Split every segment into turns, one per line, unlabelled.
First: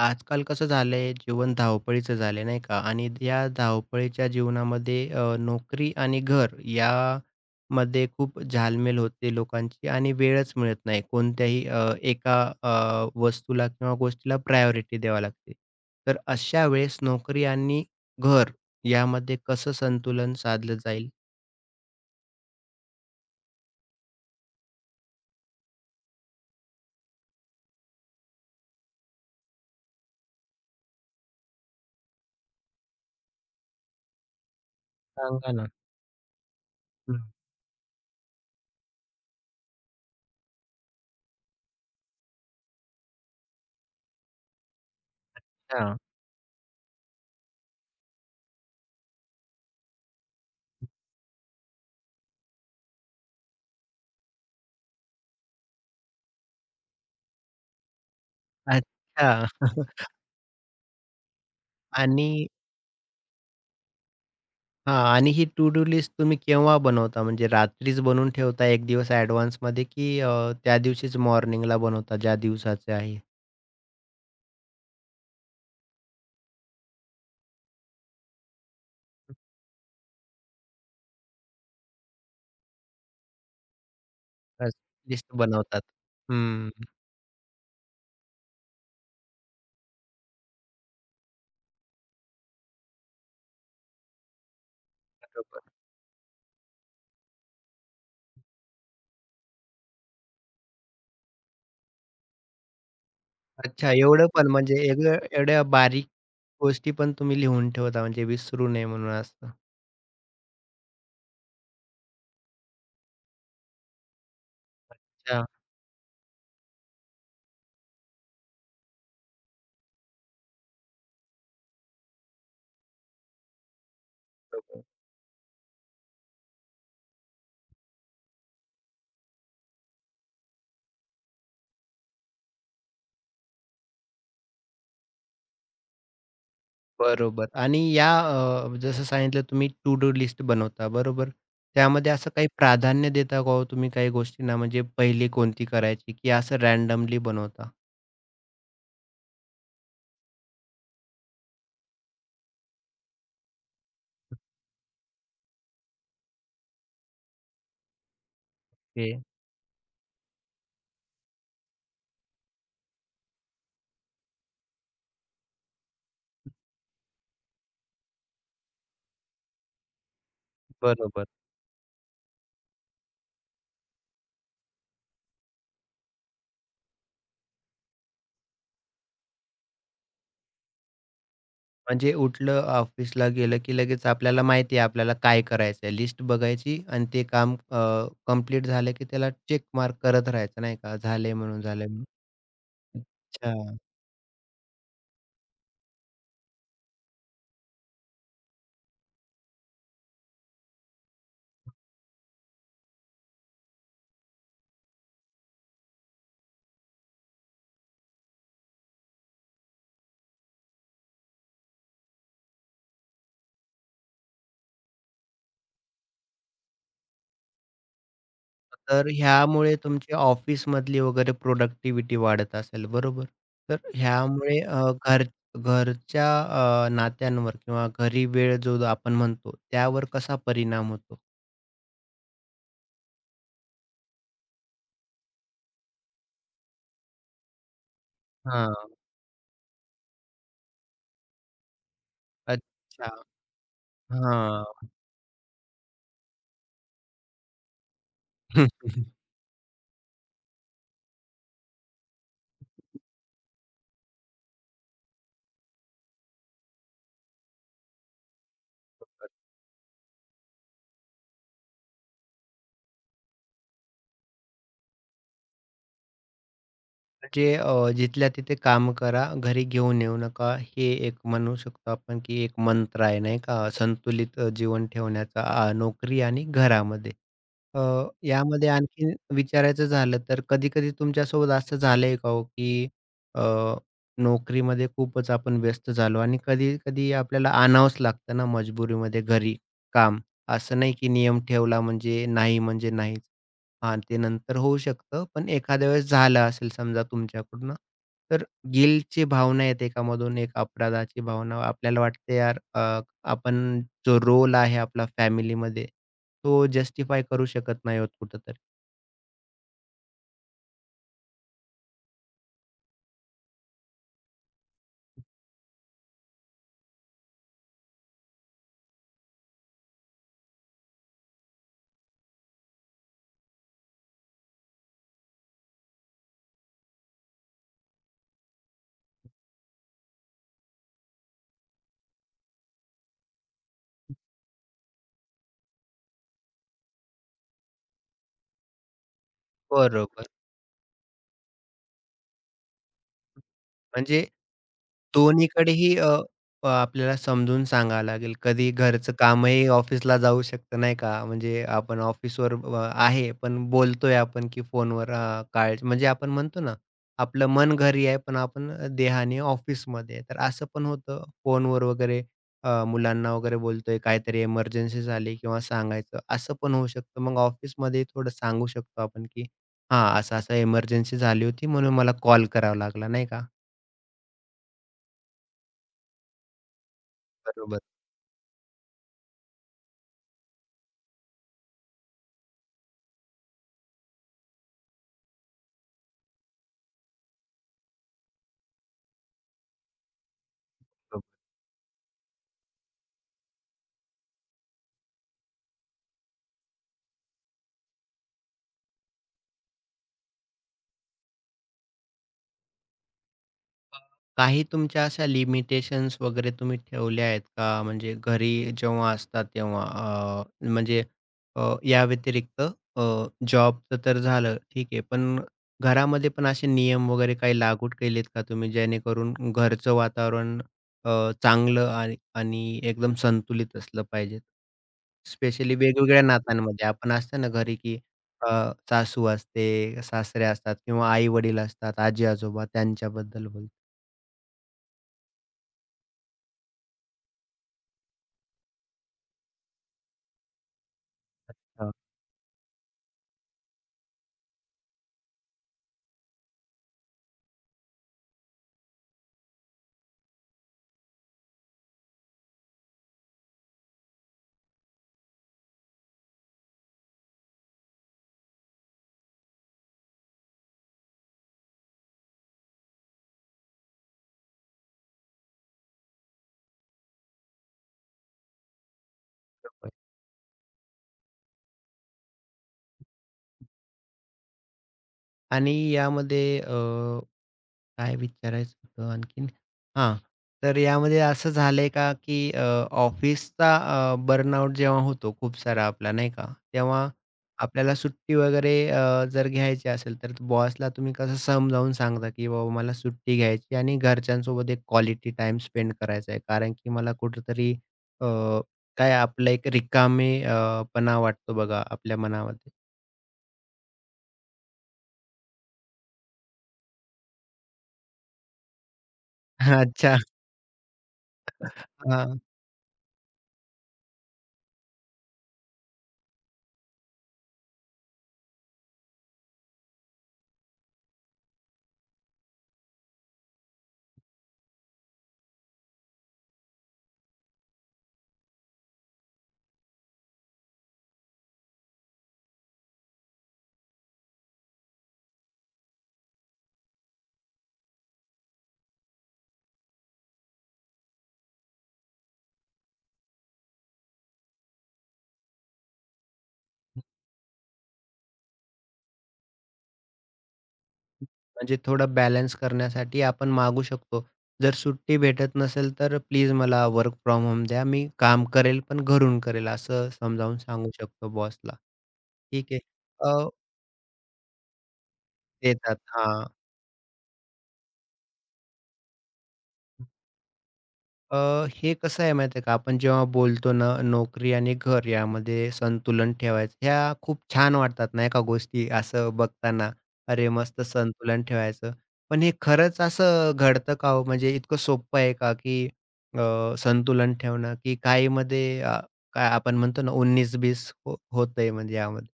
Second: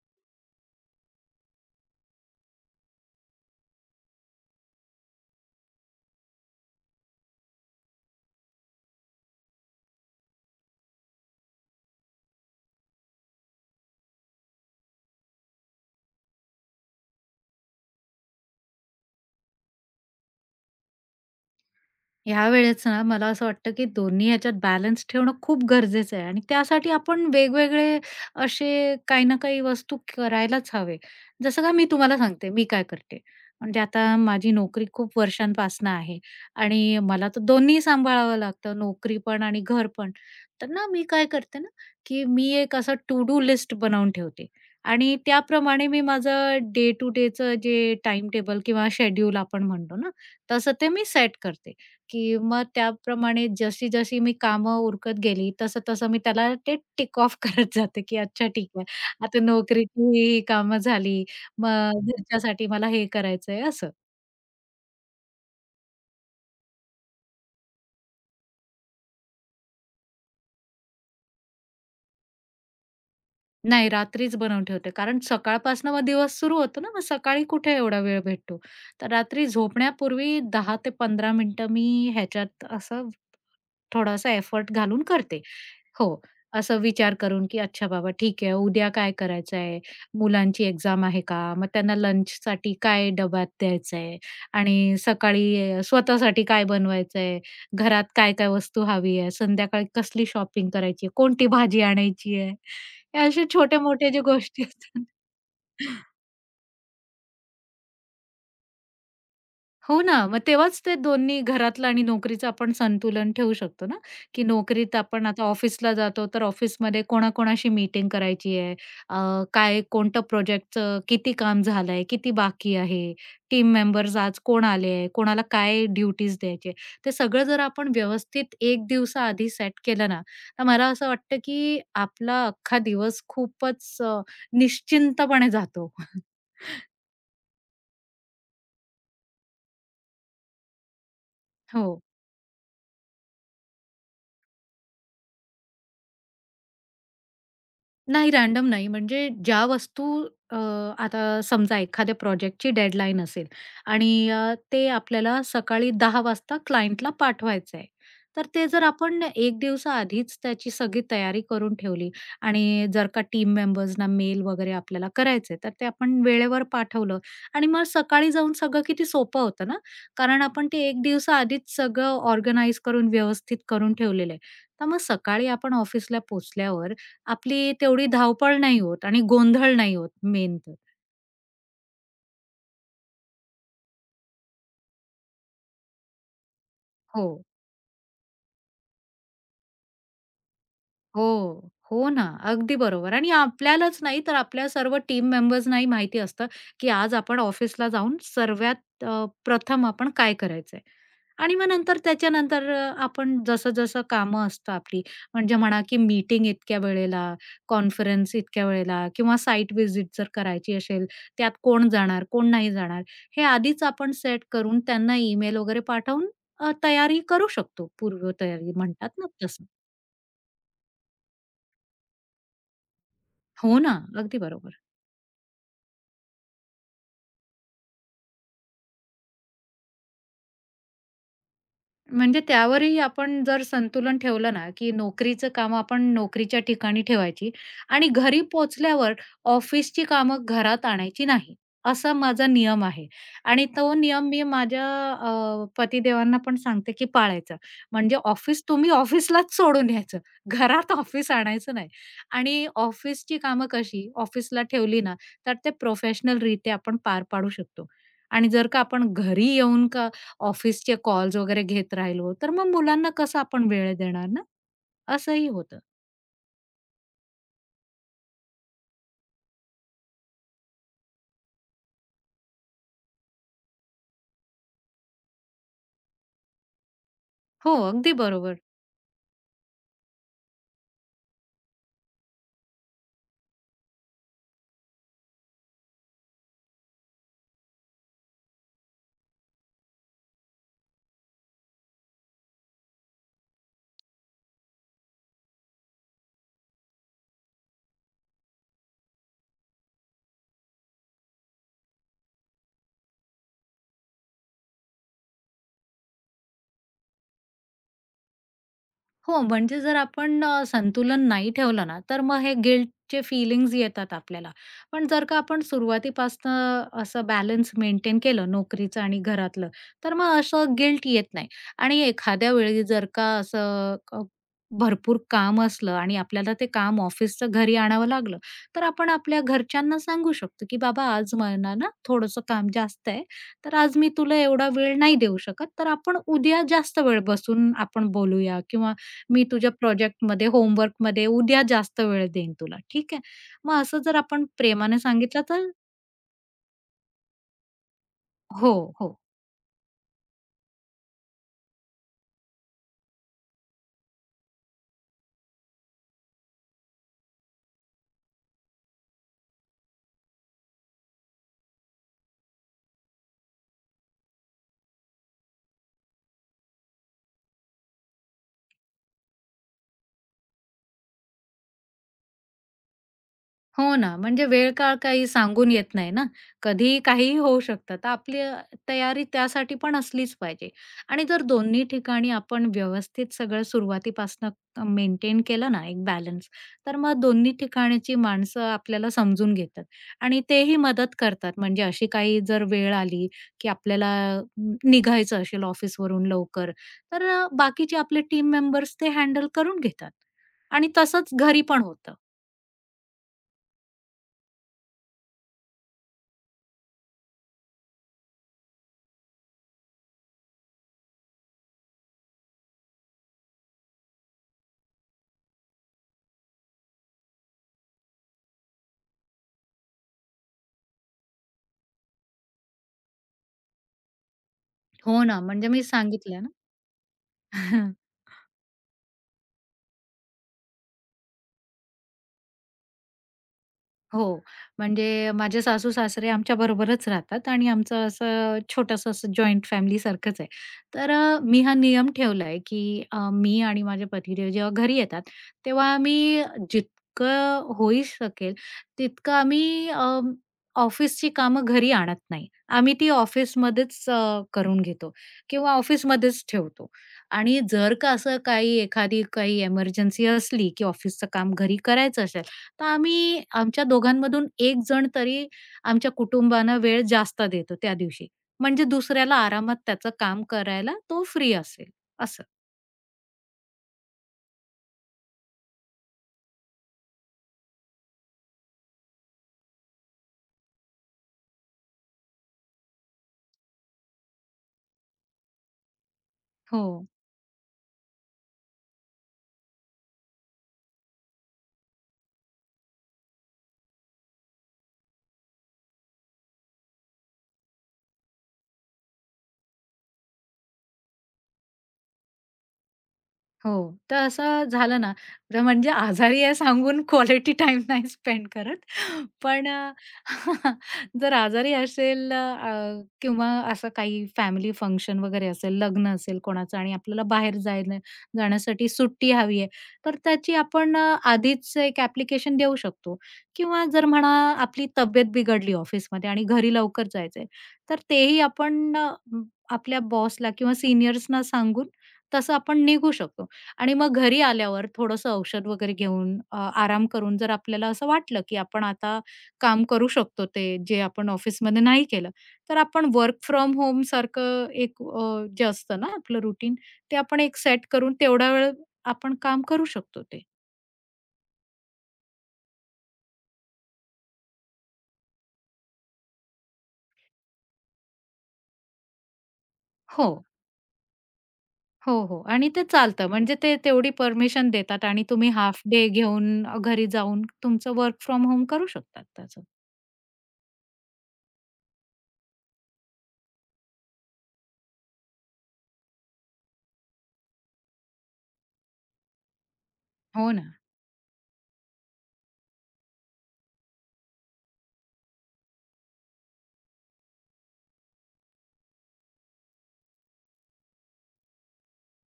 आजकाल कसं झालंय? जीवन धावपळीचं झालंय, नाही का? आणि या धावपळीच्या जीवनामध्ये नोकरी आणि घर यामध्ये खूप झालमेल होते लोकांची आणि वेळच मिळत नाही. कोणत्याही एका वस्तूला किंवा गोष्टीला प्रायोरिटी द्यावी लागते. तर अशा वेळेस नोकरी आणि घर यामध्ये कसं संतुलन साधलं जाईल?
ह्यावेळेस ना मला असं वाटतं, की दोन्ही ह्याच्यात बॅलन्स ठेवणं खूप गरजेचं आहे आणि त्यासाठी आपण वेगवेगळे असे काही ना काही वस्तू करायलाच हवे. जसं का मी तुम्हाला सांगते, मी काय करते. म्हणजे आता माझी नोकरी खूप
सांगा ना.
वर्षांपासनं आहे आणि
हं.
मला तर दोन्ही सांभाळावं लागतं, नोकरी पण आणि घर पण. तर ना मी काय करते ना, की मी एक असं टू डू लिस्ट बनवून ठेवते आणि त्याप्रमाणे
हां.
मी माझं डे टू डेचं जे टाईमटेबल किंवा शेड्यूल आपण म्हणतो ना, तसं ते मी सेट करते. की मग त्याप्रमाणे जशी मी कामं उरकत गेली, तसं-तसं मी त्याला ते टिक ऑफ करत जाते, की अच्छा ठीक आहे.
अच्छा.
आता नोकरीची ही कामं झाली. मग
आणि.
घरच्यासाठी मला हे करायचंय असं.
हां, आणि ही टू डू लिस्ट तुम्ही केव्हा बनवता? म्हणजे रात्रीच बनवून ठेवता, एक दिवस ॲडव्हान्समध्ये, की त्या दिवशीच मॉर्निंगला बनवता ज्या दिवसाचे आहे?
नाही रात्रीच बनवून ठेवते. कारण सकाळपासून मग दिवस सुरू होतो ना, मग सकाळी कुठे एवढा वेळ भेटतो. तर रात्री झोपण्यापूर्वी 10 ते 15 मिनिटं मी ह्याच्यात असं थोडासा एफर्ट
नुकताच.
घालून
लिस्ट
करते.
बनवतात.
हो.
हं,
असं विचार करून, की अच्छा बाबा ठीक आहे, उद्या काय करायचं आहे? मुलांची एक्झाम आहे का? मग त्यांना लंचसाठी काय डब्यात द्यायचं आहे? आणि
बरोबर.
सकाळी स्वतःसाठी काय बनवायचं आहे? घरात काय-काय वस्तू हवी आहे? संध्याकाळी कसली शॉपिंग करायची आहे? कोणती भाजी आणायची आहे? हे असे
अच्छा,
छोटे-मोठे जे
एवढं पण,
गोष्टी
म्हणजे
असतात.
एवढं एवढ्या बारीक गोष्टी पण तुम्ही लिहून ठेवता, म्हणजे विसरू नये म्हणून असं.
हो ना, मग तेव्हाच ते दोन्ही घरातलं आणि नोकरीचं आपण संतुलन ठेवू शकतो ना, की नोकरीत आपण आता
अच्छा,
ऑफिसला जातो, तर ऑफिसमध्ये कोणाकोणाशी मीटिंग करायची आहे, अ, काय कोणतं प्रोजेक्टचं किती काम झालंय, किती बाकी आहे, टीम मेंबर्स आज कोण
बरोबर.
आले आहे, कोणाला काय ड्युटीज द्यायचे. ते सगळं जर आपण व्यवस्थित 1 दिवसाआधी सेट केलं ना, तर मला असं वाटतं की आपला अख्खा दिवस खूपच निश्चिंतपणे जातो.
बरोबर, आणि या जसं सांगितलं तुम्ही, टू डू लिस्ट बनवता, बरोबर.
हो.
त्यामध्ये असं काही प्राधान्य देता का हो तुम्ही काही गोष्टींना? म्हणजे पहिली कोणती करायची, की असं रँडमली बनवता?
नाही रॅन्डम नाही. म्हणजे ज्या वस्तू अ, आता समजा एखाद्या प्रोजेक्टची डेडलाईन असेल आणि ते आपल्याला सकाळी 10 वाजता क्लायंटला पाठवायचं आहे. तर ते जर
ओके.
आपण 1 दिवसाआधीच त्याची सगळी तयारी करून ठेवली आणि जर का टीम मेंबर्सना मेल वगैरे आपल्याला करायचे, तर ते आपण वेळेवर पाठवलं आणि मग सकाळी जाऊन सगळं किती सोपं होतं ना. कारण आपण ते 1
बरोबर.
दिवसाआधीच सगळं ऑर्गनाइज करून व्यवस्थित करून ठेवलेलं आहे. तर मग सकाळी आपण ऑफिसला पोहोचल्यावर आपली तेवढी धावपळ नाही होत आणि गोंधळ नाही होत मेन तर.
म्हणजे उठलं, ऑफिसला गेलं, की लगेच आपल्याला माहिती आहे आपल्याला काय करायचंय. लिस्ट बघायची आणि ते
हो.
काम कंप्लीट झालं, की त्याला चेक मार्क करत राहायचं, नाही का, झालंय म्हणून,
हो.
झालंय म्हणून.
हो ना, अगदी बरोबर आणि
अच्छा.
आपल्यालाच नाही तर आपल्या सर्व टीम मेंबर्सनाही माहिती असतं, की आज आपण ऑफिसला जाऊन सर्वात प्रथम आपण काय करायचंय आणि मग नंतर त्याच्यानंतर आपण जसं-जसं कामं असतं आपली म्हणजे म्हणा, की मीटिंग इतक्या वेळेला, कॉन्फरन्स इतक्या वेळेला किंवा साइट व्हिजिट जर करायची असेल, त्यात कोण जाणार, कोण नाही जाणार, हे आधीच आपण सेट करून त्यांना ईमेल वगैरे पाठवून तयारी करू शकतो. पूर्वतयारी
तर
म्हणतात ना तसं.
ह्यामुळे तुमची ऑफिसमधली वगैरे प्रोडक्टिव्हिटी वाढत असेल, बरोबर. तर
हो ना, अगदी
ह्यामुळे
बरोबर.
घरच्या नात्यांवर किंवा घरी वेळ जो आपण म्हणतो, त्यावर कसा परिणाम होतो?
म्हणजे त्यावरही आपण जर संतुलन ठेवलं ना, की नोकरीचं काम आपण नोकरीच्या ठिकाणी ठेवायची आणि घरी
हां.
पोहोचल्यावर ऑफिसची कामं घरात आणायची नाही, असा माझा नियम आहे.
अच्छा.
आणि तो नियम मी
हां.
माझ्या पतिदेवांना पण सांगते, की पाळायचा. म्हणजे ऑफिस तुम्ही ऑफिसलाच सोडून यायचं. घरात ऑफिस आणायचं नाही. आणि ऑफिसची कामं कशी ऑफिसला ठेवली ना, तर ते प्रोफेशनलरित्या आपण पार पाडू शकतो. आणि जर का आपण घरी येऊन का ऑफिसचे कॉल्स वगैरे घेत राहिलो, तर मग मुलांना कसं आपण वेळ देणार ना? असंही होतं.
म्हणजे जिथल्या तिथे काम करा, घरी घेऊन येऊ नका. हे एक म्हणू शकतो आपण, की एक मंत्र आहे, नाही का, संतुलित जीवन ठेवण्याचा नोकरी आणि घरामध्ये.
हो,
अ,
अगदी बरोबर.
यामध्ये आणखीन विचारायचं झालं तर, कधी-कधी तुमच्यासोबत असं झालंय का हो, की अ, नोकरीमध्ये खूपच आपण व्यस्त झालो आणि कधी-कधी आपल्याला आणावंच लागतं ना मजबुरीमध्ये घरी काम. असं नाही की नियम ठेवला म्हणजे नाही म्हणजे नाहीच. हां, ते नंतर होऊ शकतं. पण एखाद्या वेळेस झालं असेल समजा तुमच्याकडून, तर गिल्टची भावना येते का मधून, एक अपराधाची भावना? आपल्याला वाटते यार, आपण जो रोल आहे आपला फॅमिलीमध्ये, तो जस्टिफाय करू शकत नाही आहोत कुठेतरी.
हो, म्हणजे जर आपण संतुलन नाही ठेवलं ना, तर मग हे गिल्टचे फीलिंग्ज येतात आपल्याला. पण जर का आपण सुरुवातीपासनं असं बॅलन्स मेंटेन केलं नोकरीचं आणि घरातलं, तर मग असं गिल्ट येत नाही. आणि एखाद्या वेळी जर का असं क भरपूर काम असलं आणि आपल्याला ते काम ऑफिसचं घरी आणावं लागलं, तर आपण आपल्या घरच्यांना सांगू शकतो, की "बाबा आज मला ना थोडंसं काम जास्त आहे, तर आज मी तुला एवढा वेळ नाही देऊ शकत, तर आपण उद्या जास्त वेळ बसून आपण बोलूया किंवा मी तुझ्या
बरोबर.
प्रोजेक्टमध्ये, होमवर्कमध्ये उद्या जास्त वेळ देईन तुला, ठीक आहे?" मग असं जर
म्हणजे
आपण प्रेमाने सांगितलं तर.
दोन्हीकडेही अ, अ, आपल्याला समजून सांगावं लागेल. कधी
हो,
घरचं
हो.
कामही ऑफिसला जाऊ शकतं, नाही का? म्हणजे आपण ऑफिसवर आहे, पण बोलतोय आपण की फोनवर काळ, म्हणजे आपण म्हणतो ना, आपलं मन घरी आहे, पण आपण देहाने ऑफिसमध्ये आहे. तर असं पण होतं, फोनवर वगैरे मुलांना वगैरे बोलतोय, काहीतरी इमर्जन्सी झाली किंवा सांगायचं, असं पण होऊ शकतं. मग ऑफिसमध्ये थोडं सांगू शकतो आपण की हां, असं-असं इमर्जन्सी झाली होती म्हणून मला कॉल करावा लागला, नाही का?
हो ना, म्हणजे वेळ-काळ काही सांगून येत नाही ना. कधीही काहीही होऊ
बरोबर.
शकतं. तर आपली तयारी त्यासाठी पण असलीच पाहिजे. आणि जर दोन्ही ठिकाणी आपण व्यवस्थित सगळं सुरुवातीपासनं मेंटेन केलं ना एक बॅलन्स, तर मग दोन्ही ठिकाणची माणसं आपल्याला समजून घेतात आणि तेही मदत करतात. म्हणजे अशी काही जर वेळ आली, की आपल्याला अं, निघायचं असेल ऑफिसवरून लवकर, तर बाकीचे आपले टीम मेंबर्स ते हँडल करून घेतात. आणि तसंच घरी पण होतं.
काही तुमच्या अशा लिमिटेशन्स वगैरे तुम्ही ठेवल्या आहेत का? म्हणजे घरी जेव्हा असतात तेव्हा, म्हणजे या व्यतिरिक्त, अ, जॉबचं तर झालं ठीक आहे. पण घरामध्ये पण असे नियम वगैरे काही लागू केलेत का तुम्ही, जेणेकरून घरचं वातावरण अ, चांगलं आणि आणि एकदम संतुलित असलं पाहिजे?
हो ना, म्हणजे
स्पेशली
मी
वेगवेगळ्या
सांगितलं ना.
नात्यांमध्ये आपण असतो ना घरी, की अ, सासू असते, सासरे असतात किंवा आई-वडील असतात, आजी-आजोबा, त्यांच्याबद्दल बोलतो.
हो. म्हणजे माझे सासू-सासरे आमच्याबरोबरच राहतात आणि आमचं असं छोटंसं असं जॉइंट फॅमिलीसारखंच आहे. तर मी हा
हां,
नियम ठेवला आहे, की मी आणि माझे पतिदेव जेव्हा घरी येतात, तेव्हा आम्ही जितकं होई शकेल तितकं आम्ही ऑफिसची कामं घरी आणत नाही. आम्ही ती ऑफिसमध्येच करून घेतो किंवा ऑफिसमध्येच ठेवतो. आणि जर का असं काही एखादी काही एमर्जन्सी असली, की ऑफिसचं काम घरी करायचं असेल तर आम्ही आमच्या दोघांमधून एक जण तरी आमच्या कुटुंबांना वेळ जास्त देतो त्या दिवशी. म्हणजे दुसऱ्याला आरामात
बरोबर.
त्याचं काम करायला तो फ्री असेल असं.
आणि यामध्ये काय विचारायचं होतं आणखीन? हां, तर यामध्ये असं झालंय का, की ऑफिसचा बर्नआउट जेव्हा होतो खूप सारा आपला, नाही का,
हो.
तेव्हा आपल्याला सुट्टी वगैरे जर घ्यायची असेल, तर बॉसला तुम्ही कसं समजावून सांगता, की "बाबा, मला सुट्टी घ्यायची आणि घरच्यांसोबत एक क्वालिटी टाईम स्पेंड करायचा आहे. कारण की मला कुठेतरी अ, काय आपलं एक रिकामे पणा वाटतो, बघा आपल्या मनामध्ये."
हो. तर असं झालं ना, तर म्हणजे आजारी आहे सांगून क्वालिटी टाइम नाही स्पेंड करत. पण
अच्छा.
जर आजारी असेल किंवा असं काही फॅमिली फंक्शन वगैरे असेल, लग्न असेल कोणाचं आणि आपल्याला बाहेर जायला जाण्यासाठी सुट्टी हवी आहे, तर त्याची आपण आधीच एक ॲप्लिकेशन देऊ शकतो किंवा जर म्हणा आपली तब्येत बिघडली ऑफिसमध्ये आणि घरी लवकर जायचं तर तेही आपण आपल्या बॉसला किंवा सीनियर्सना सांगून तसं आपण निघू शकतो. आणि मग घरी आल्यावर थोडंसं औषध वगैरे घेऊन आराम करून जर आपल्याला असं वाटलं, की आपण आता काम करू शकतो ते जे आपण ऑफिसमध्ये नाही केलं, तर आपण वर्क फ्रॉम होम सारखं एक जे असतं ना आपलं रुटीन ते आपण एक सेट करून तेवढा वेळ आपण काम करू शकतो ते.
म्हणजे थोडं बॅलन्स करण्यासाठी आपण मागू शकतो. जर सुट्टी भेटत नसेल, तर प्लीज मला वर्क फ्रॉम होम द्या. मी काम करेल, पण घरून करेल, असं
हो,
समजावून सांगू शकतो बॉसला.
हो. आणि
ठीक आहे.
ते चालतं
अ,
म्हणजे ते तेवढी परमिशन देतात आणि तुम्ही हाल्फ
देतात.
डे
हां.
घेऊन घरी जाऊन तुमचं वर्क फ्रॉम होम करू शकतात त्याचं.
अ, हे कसं आहे माहिती आहे का, आपण जेव्हा बोलतो ना, नोकरी आणि घर यामध्ये संतुलन ठेवायचं, ह्या खूप छान वाटतात नाही का गोष्टी असं बघताना. अरे,
हो ना.
मस्त संतुलन ठेवायचं. पण हे खरंच असं घडतं का हो? म्हणजे इतकं सोपं आहे का, की संतुलन ठेवणं, की काहीमध्ये काय आपण म्हणतो ना, 19-20 हो होतंय म्हणजे यामध्ये?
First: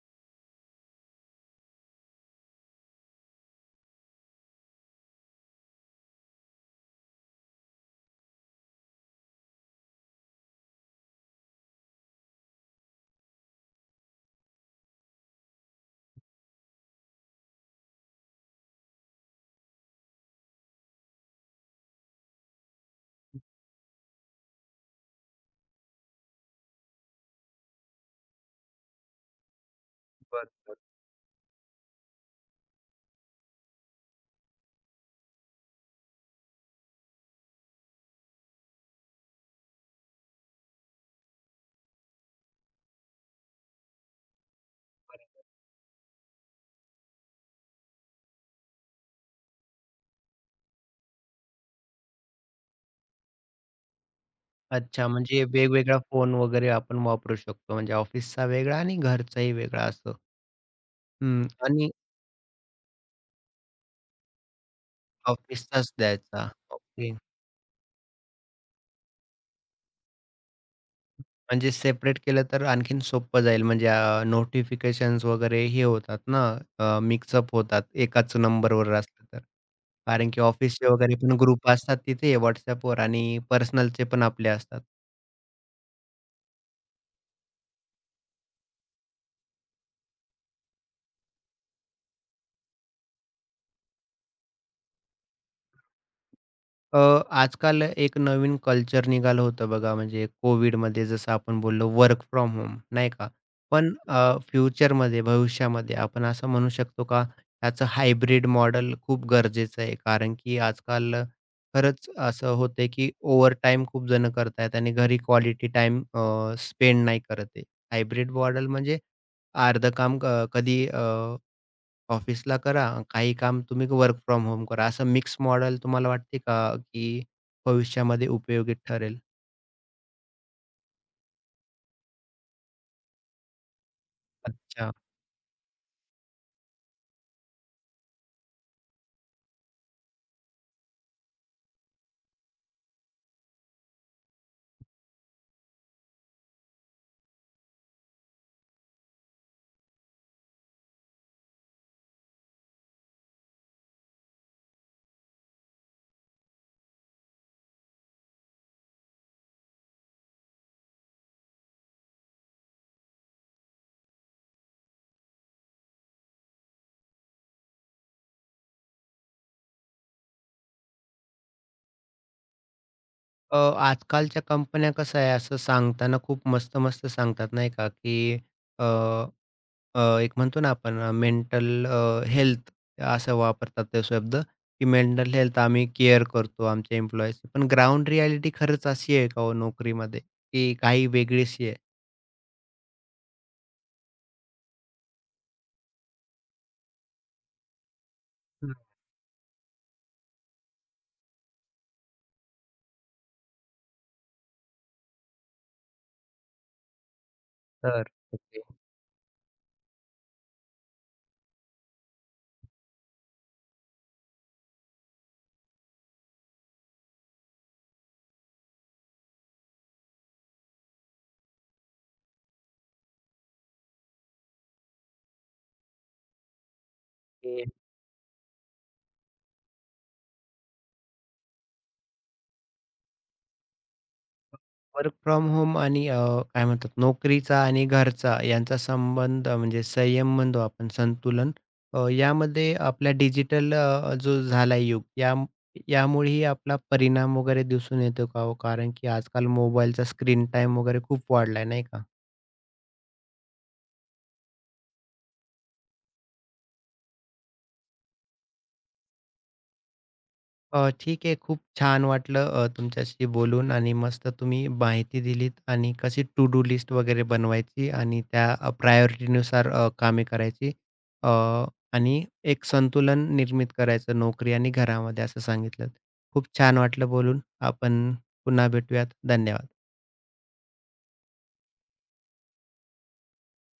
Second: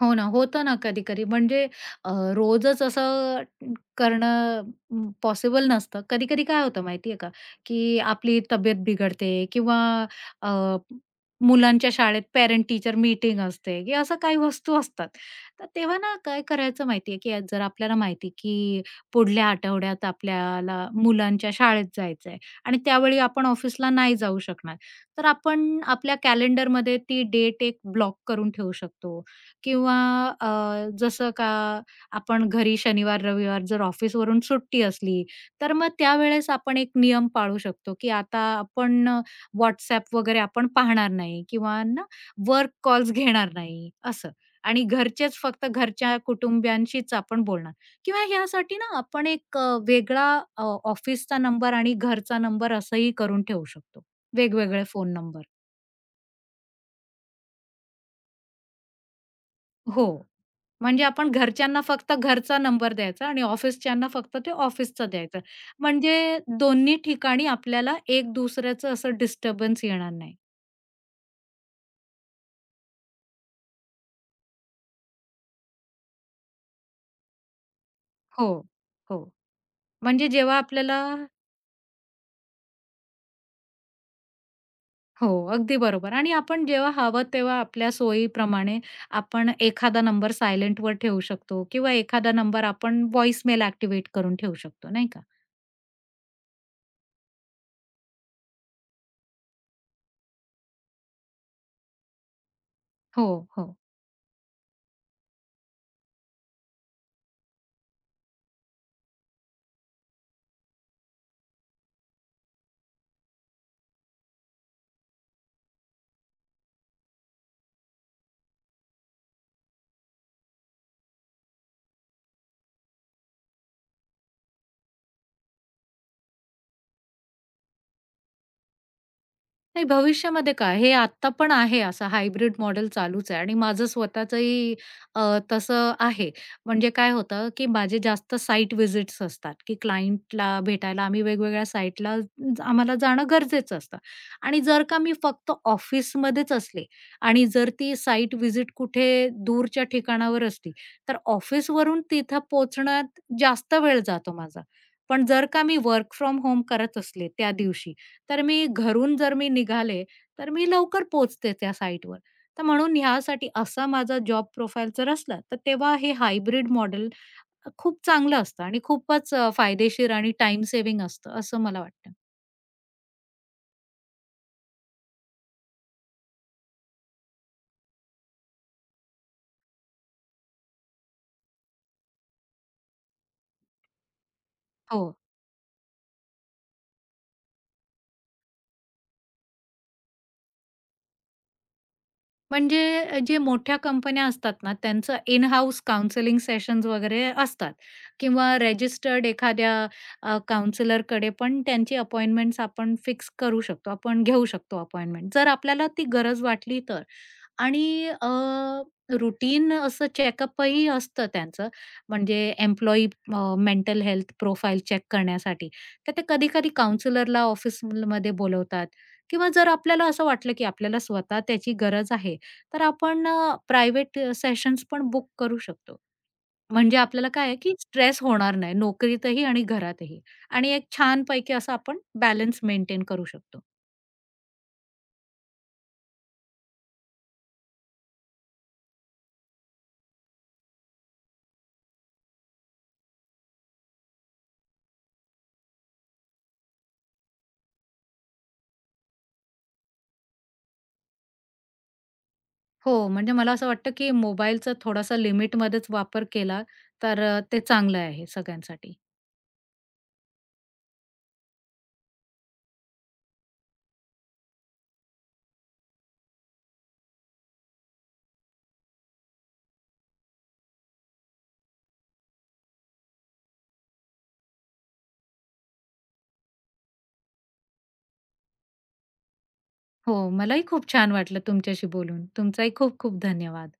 हो ना, होतं ना कधी-कधी म्हणजे अ, रोजच असं करणं पॉसिबल नसतं. कधी-कधी काय होतं माहिती आहे का, की आपली तब्येत बिघडते किंवा अ, मुलांच्या शाळेत पेरेंट टीचर मीटिंग असते, की असं काही वस्तू असतात. तर तेव्हा ना काय करायचं माहिती आहे, की जर आपल्याला माहिती की पुढल्या आठवड्यात आपल्याला मुलांच्या शाळेत जायचं आणि त्यावेळी आपण ऑफिसला नाही जाऊ शकणार. तर आपण आपल्या कॅलेंडरमध्ये ती डेट एक ब्लॉक करून ठेवू शकतो किंवा
बरोबर.
अ, जसं का आपण घरी शनिवार, रविवार जर ऑफिसवरून सुट्टी असली, तर मग त्यावेळेस आपण एक नियम पाळू शकतो, की आता आपण WhatsApp वगैरे आपण पाहणार नाही किंवा ना वर्क कॉल्स घेणार नाही असं. आणि घरचेच फक्त घरच्या कुटुंबियांशीच आपण बोलणार किंवा ह्यासाठी ना आपण एक वेगळा अ, ऑफिसचा नंबर आणि घरचा नंबर असंही करून ठेवू शकतो, वेगवेगळे
अच्छा,
फोन
म्हणजे
नंबर.
वेगवेगळा फोन वगैरे आपण वापरू शकतो. म्हणजे ऑफिसचा वेगळा आणि घरचाही वेगळा,
हो.
असं.
म्हणजे आपण
हं.
घरच्यांना
आणि
फक्त घरचा नंबर द्यायचा आणि ऑफिसच्यांना फक्त ते ऑफिसचा द्यायचा.
ऑफिसचाच
म्हणजे
द्यायचा.
दोन्ही
ओके.
ठिकाणी आपल्याला एक दुसऱ्याचं असं डिस्टर्बन्स येणार नाही.
म्हणजे सेपरेट केलं तर आणखीन सोपं जाईल. म्हणजे वगैरे हे होतात ना, मिक्सअप होतात एकाच
हो,
नंबरवर असलं
हो.
तर.
म्हणजे
कारण की
जेव्हा
ऑफिसचे
आपल्याला
वगैरे पण ग्रुप असतात तिथे WhatsAppवर आणि पर्सनलचे पण आपले असतात.
हो, अगदी बरोबर आणि आपण जेव्हा हवं तेव्हा आपल्या सोयीप्रमाणे आपण एखादा नंबर सायलेंटवर ठेवू शकतो किंवा एखादा नंबर आपण व्हॉईसमेल ॲक्टिव्हेट करून ठेवू शकतो, नाही का?
अ, आजकाल एक नवीन कल्चर निघालं होतं बघा, म्हणजे कोविडमध्ये जसं आपण बोललो, वर्क फ्रॉम होम, नाही
हो,
का?
हो.
पण फ्युचरमध्ये, भविष्यामध्ये, आपण असं म्हणू शकतो का, याचं हायब्रिड मॉडेल खूप गरजेचं आहे. कारण की आजकाल खरंच असं होतंय की ओव्हरटाईम खूप जण करतायत आणि घरी क्वालिटी टाईम स्पेंड नाही करत आहे. हायब्रिड मॉडेल म्हणजे अर्धं काम कधी ऑफिसला करा, काही काम तुम्ही वर्क फ्रॉम होम करा. असं मिक्स मॉडेल तुम्हाला वाटते का, की भविष्यामध्ये उपयोगी ठरेल?
नाही भविष्यामध्ये काय, हे आत्ता पण आहे असं हायब्रिड मॉडेल चालूच आहे आणि माझं स्वतःचंही
अच्छा.
अ, तसं आहे. म्हणजे काय होतं, की माझे जास्त साइट व्हिजिट्स असतात, की क्लायंटला भेटायला आम्ही वेगवेगळ्या साइटला आम्हाला जाणं गरजेचं असतं आणि जर का मी फक्त ऑफिसमध्येच असले आणि जर ती साइट व्हिजिट कुठे दूरच्या ठिकाणावर असली, तर ऑफिसवरून तिथं पोहोचण्यात जास्त वेळ जातो माझा. पण जर का मी वर्क फ्रॉम होम करत असले त्या दिवशी, तर मी घरून जर मी निघाले, तर मी लवकर पोचते त्या साईटवर. तर म्हणून ह्यासाठी असा माझा जॉब प्रोफाईल जर असला, तर तेव्हा हे हायब्रिड मॉडेल खूप चांगलं असतं आणि खूपच फायदेशीर आणि टाइम सेव्हिंग असतं, असं मला वाटतं.
अ, आजकालच्या कंपन्या कसं आहे, असं सांगताना खूप मस्त-मस्त सांगतात नाही का, की अ, अ, एक म्हणतो ना आपण, मेंटल हेल्थ, असं वापरतात ते शब्द, की
हो.
मेंटल हेल्थ आम्ही केअर करतो आमच्या एम्प्लॉईजची. पण ग्राउंड रिॲलिटी खरंच अशी आहे का हो नोकरीमध्ये, की काही वेगळीशी आहे?
म्हणजे जे मोठ्या कंपन्या असतात ना, त्यांचं इन हाऊस काउंसलिंग सेशन्स वगैरे असतात किंवा
हं.
रजिस्टर्ड एखाद्या अ, पण त्यांची अपॉइंटमेंट्स आपण फिक्स करू शकतो. आपण घेऊ शकतो अपॉइंटमेंट, जर आपल्याला ती गरज वाटली तर.
तर
आणि
ओके.
रूटीन असं चेकअपही असतं त्यांचं, म्हणजे employee mental health profile check करण्यासाठी. तर ते कधी-कधी काउंसलरला ऑफिसमध्ये बोलवतात किंवा जर आपल्याला असं वाटलं, की आपल्याला स्वतः त्याची गरज आहे, तर आपण प्रायव्हेट सेशन्स पण बुक करू शकतो. म्हणजे आपल्याला काय आहे, की स्ट्रेस होणार नाही नोकरीतही आणि घरातही आणि एक छानपैकी असं आपण बॅलन्स मेंटेन करू शकतो.
वर्क फ्रॉम होम आणि काय म्हणतात, नोकरीचा आणि घरचा यांचा संबंध, म्हणजे संयम म्हणतो आपण, संतुलन, यामध्ये आपल्या डिजिटल जो झाला युग, या यामुळेही आपला परिणाम वगैरे दिसून येतो का हो? कारण की आजकाल मोबाईलचा स्क्रीन टाइम वगैरे खूप वाढलाय, नाही का?
हो, म्हणजे मला असं वाटतं, की मोबाईलचा थोडासा लिमिटमध्येच वापर केला, तर ते चांगलं आहे सगळ्यांसाठी.
ठीक आहे. खूप छान वाटलं तुमच्याशी बोलून, आणि मस्त तुम्ही माहिती दिलीत, आणि कशी टू डू लिस्ट वगैरे बनवायची आणि त्या प्रायोरिटीनुसार कामे करायची, अ, आणि एक संतुलन निर्मित करायचं नोकरी आणि घरामध्ये, असं सांगितलंत. खूप छान वाटलं बोलून. आपण पुन्हा भेटूयात. धन्यवाद.
हो, मलाही खूप छान वाटलं तुमच्याशी बोलून. तुमचाही खूप खूप धन्यवाद.